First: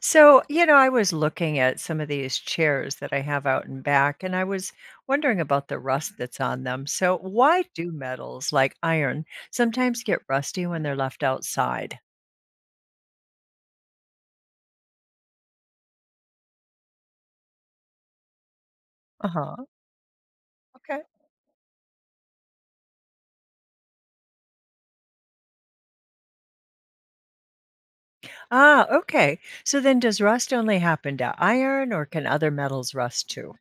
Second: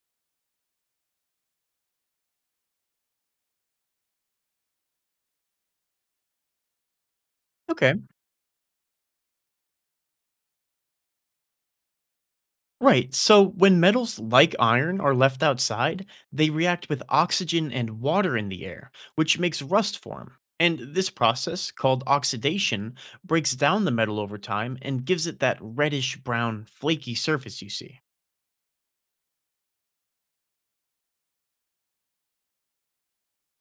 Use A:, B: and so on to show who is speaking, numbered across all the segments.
A: I was looking at some of these chairs that I have out and back, and I was wondering about the rust that's on them. So, why do
B: Okay.
A: metals like iron sometimes get rusty when they're left outside?
B: Right. So when metals like iron are left outside, they react with oxygen and water in the air,
A: Uh
B: which
A: huh.
B: makes rust form. And
A: Okay.
B: this process, called oxidation, breaks down the metal over time and gives it that reddish brown, flaky surface you see.
A: Ah, okay. So then, does rust only happen to iron, or can other metals rust too?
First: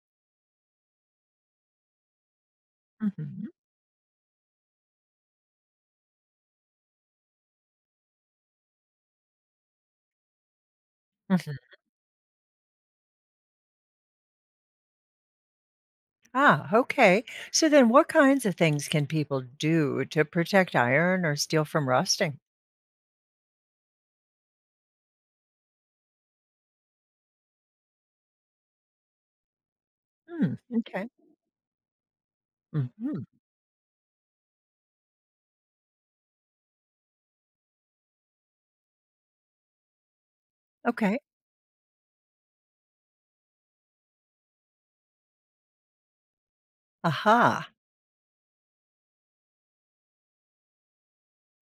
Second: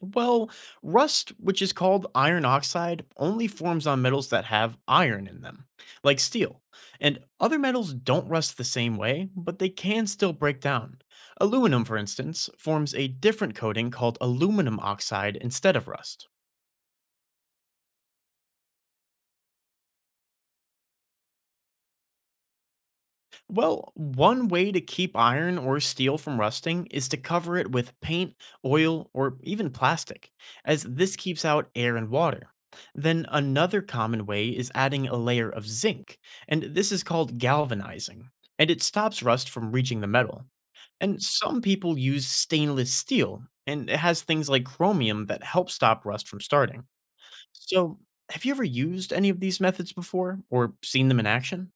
B: Well, rust, which is called iron oxide, only
A: Mhm.
B: forms on metals that have iron in them, like steel. And other metals don't rust the same way, but they can still break down.
A: Mhm.
B: Aluminum, for instance, forms a different coating called aluminum oxide instead of rust.
A: Ah, okay. So then, what kinds of things can people do to protect iron or steel from rusting?
B: Well, one way to keep iron or steel from rusting is to cover it with paint, oil, or even plastic,
A: Hmm.
B: as
A: Okay.
B: this keeps out air and water.
A: Hmm.
B: Then another common way is adding a layer of zinc, and this is called galvanizing, and it stops rust from reaching the metal.
A: Okay.
B: And some people use stainless steel, and it has things like chromium that help stop rust from starting.
A: Aha.
B: So, have you ever used any of these methods before or seen them in action?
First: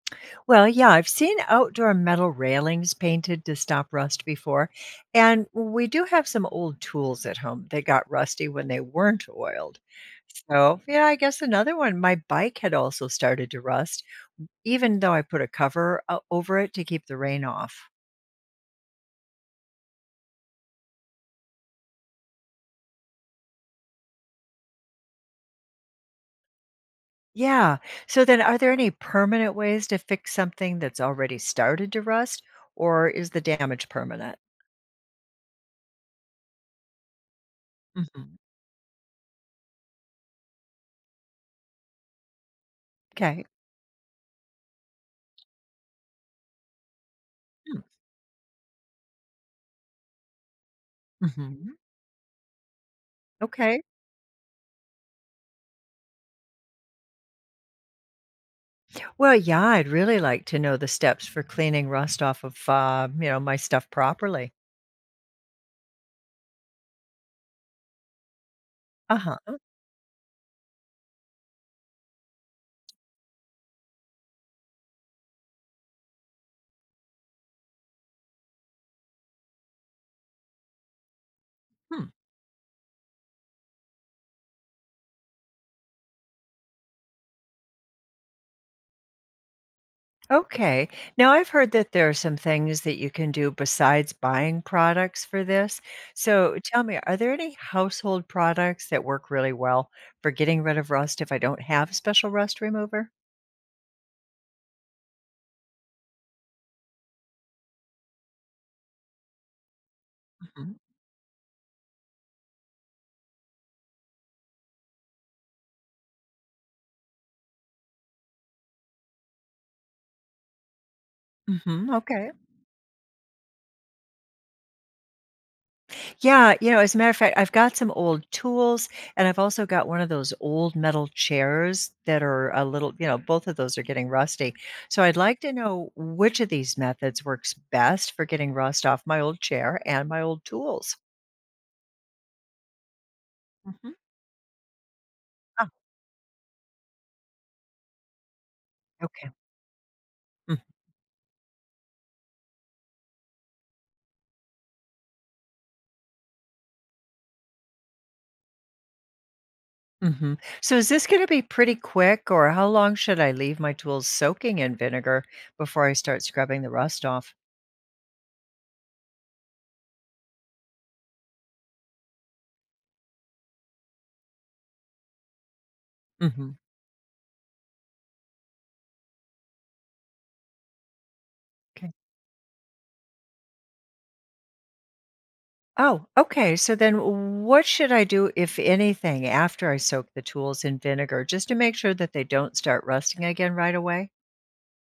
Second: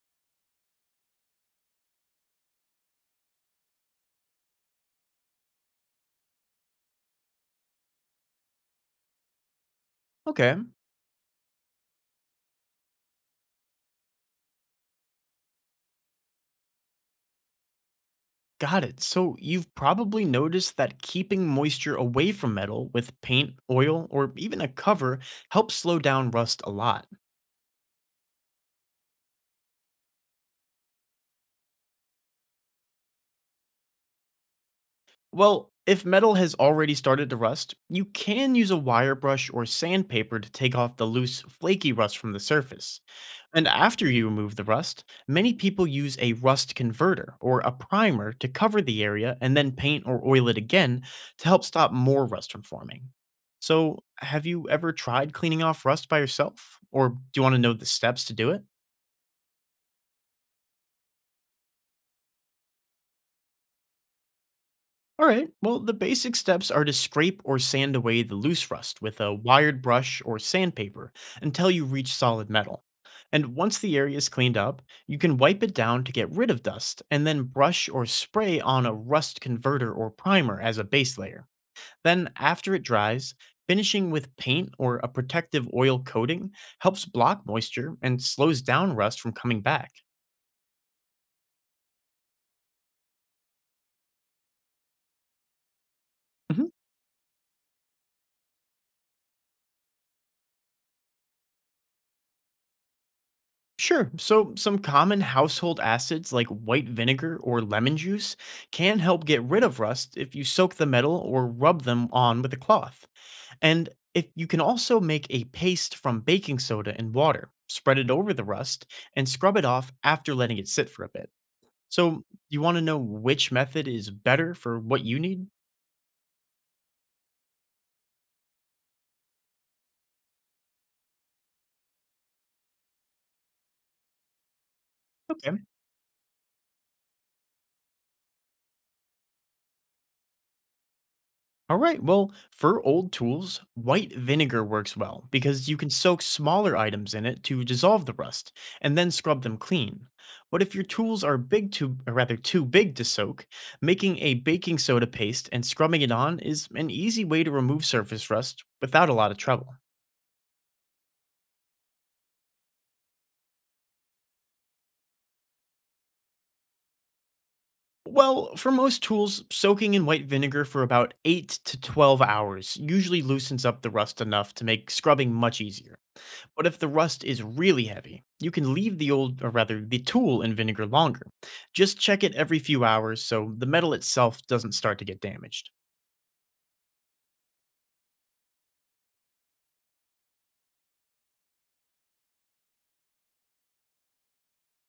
A: Well, yeah, I've seen outdoor metal railings painted to stop rust before, and we do have some old tools at home that got rusty when they weren't oiled.
B: Okay.
A: So, yeah, I guess another one, my bike had also started to rust, even though I put a cover over it to keep the rain off.
B: Got it. So you've probably noticed that keeping moisture away from metal with paint, oil, or even a cover helps slow down rust a lot.
A: Yeah. So then are there any permanent ways to fix something that's already started to rust, or is the damage permanent?
B: Well, if metal has already started to rust, you
A: Hmm.
B: can use a wire brush or sandpaper to take off the loose, flaky rust from the surface.
A: Okay.
B: And after you remove the rust, many people use a rust converter or a
A: Hmm.
B: primer to cover the area and then paint or oil it again to help
A: Mm-hmm.
B: stop more rust from forming.
A: Okay.
B: So, have you ever tried cleaning off rust by yourself? Or do you want to know the steps to do it?
A: Well, yeah, I'd really like to know the steps for cleaning rust off of, my stuff properly.
B: All right. Well, the basic steps are to scrape or sand away the loose rust with a
A: Uh-huh.
B: wired brush or sandpaper until you reach solid metal. And once the area is cleaned up, you can wipe it down to get rid of dust and then brush or spray on a rust converter or primer as a base layer.
A: Hmm.
B: Then, after it dries, finishing with paint or a protective oil coating helps block moisture and slows down rust from coming back.
A: Okay. Now, I've heard that there are some things that you can do besides buying products for this. So
B: Mhm.
A: tell me, are there any household products that work really well for getting rid of rust if I don't have a special rust remover?
B: Sure. So, some common household acids like white vinegar or lemon juice can help get rid of rust if you
A: Hmm.
B: soak the metal or rub them on with a cloth. And if you can also make a paste from baking soda and water, spread it over the rust, and scrub it off after letting it sit for a bit.
A: Hmm.
B: So,
A: Okay.
B: you want to know which method is better for what you need?
A: Yeah, as a matter of fact, I've got some old tools, and I've also got one of those old metal chairs that are a little, both of those are getting rusty. So I'd like to
B: Okay.
A: know which of these methods works best for getting rust off my old chair and my old tools.
B: All right. Well, for old tools,
A: Mhm.
B: white vinegar works well
A: Oh,
B: because you can soak smaller items in it to dissolve the rust and then
A: okay.
B: scrub them clean.
A: Mm,
B: But if your tools are big too or rather too big to soak, making a baking soda paste and scrubbing it on is an easy way to remove surface rust without a lot of trouble.
A: mhm. So is this gonna be pretty quick, or how long should I leave my tools soaking in vinegar before I start scrubbing the rust off?
B: Well, for most tools, soaking in white vinegar for about 8 to 12 hours usually loosens up the rust enough to make scrubbing much easier.
A: Mhm.
B: But if the rust is really heavy, you can leave the old, or rather, the tool in vinegar longer. Just check it every few hours so the metal itself doesn't start to get damaged.
A: Oh, okay. So then what should I do, if anything, after I soak the tools in vinegar just to make sure that they don't start rusting again right away?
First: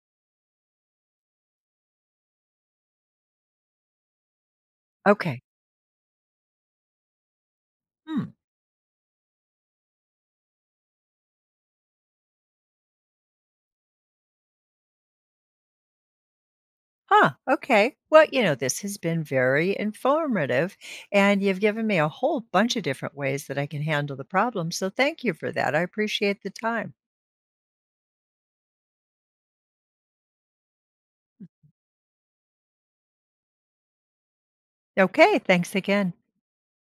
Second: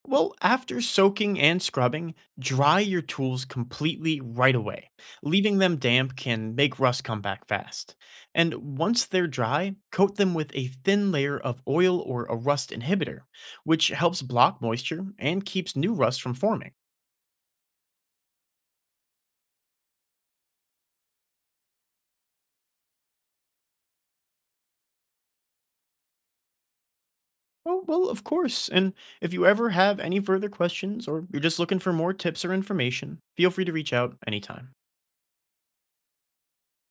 B: Well, after soaking and scrubbing, dry your tools completely right away.
A: Okay.
B: Leaving them damp can make rust come back fast.
A: Hmm.
B: And once they're dry, coat them with a thin layer of oil or a rust inhibitor, which helps block moisture and keeps new rust from forming.
A: Huh. Okay. Well, this has been very informative and you've given me a whole bunch of different ways that I can handle the problem. So thank you for that. I appreciate the time.
B: Oh, well, of course. And if you ever have any further questions or you're just looking for more tips or information, feel free to reach out anytime.
A: Okay. Thanks again.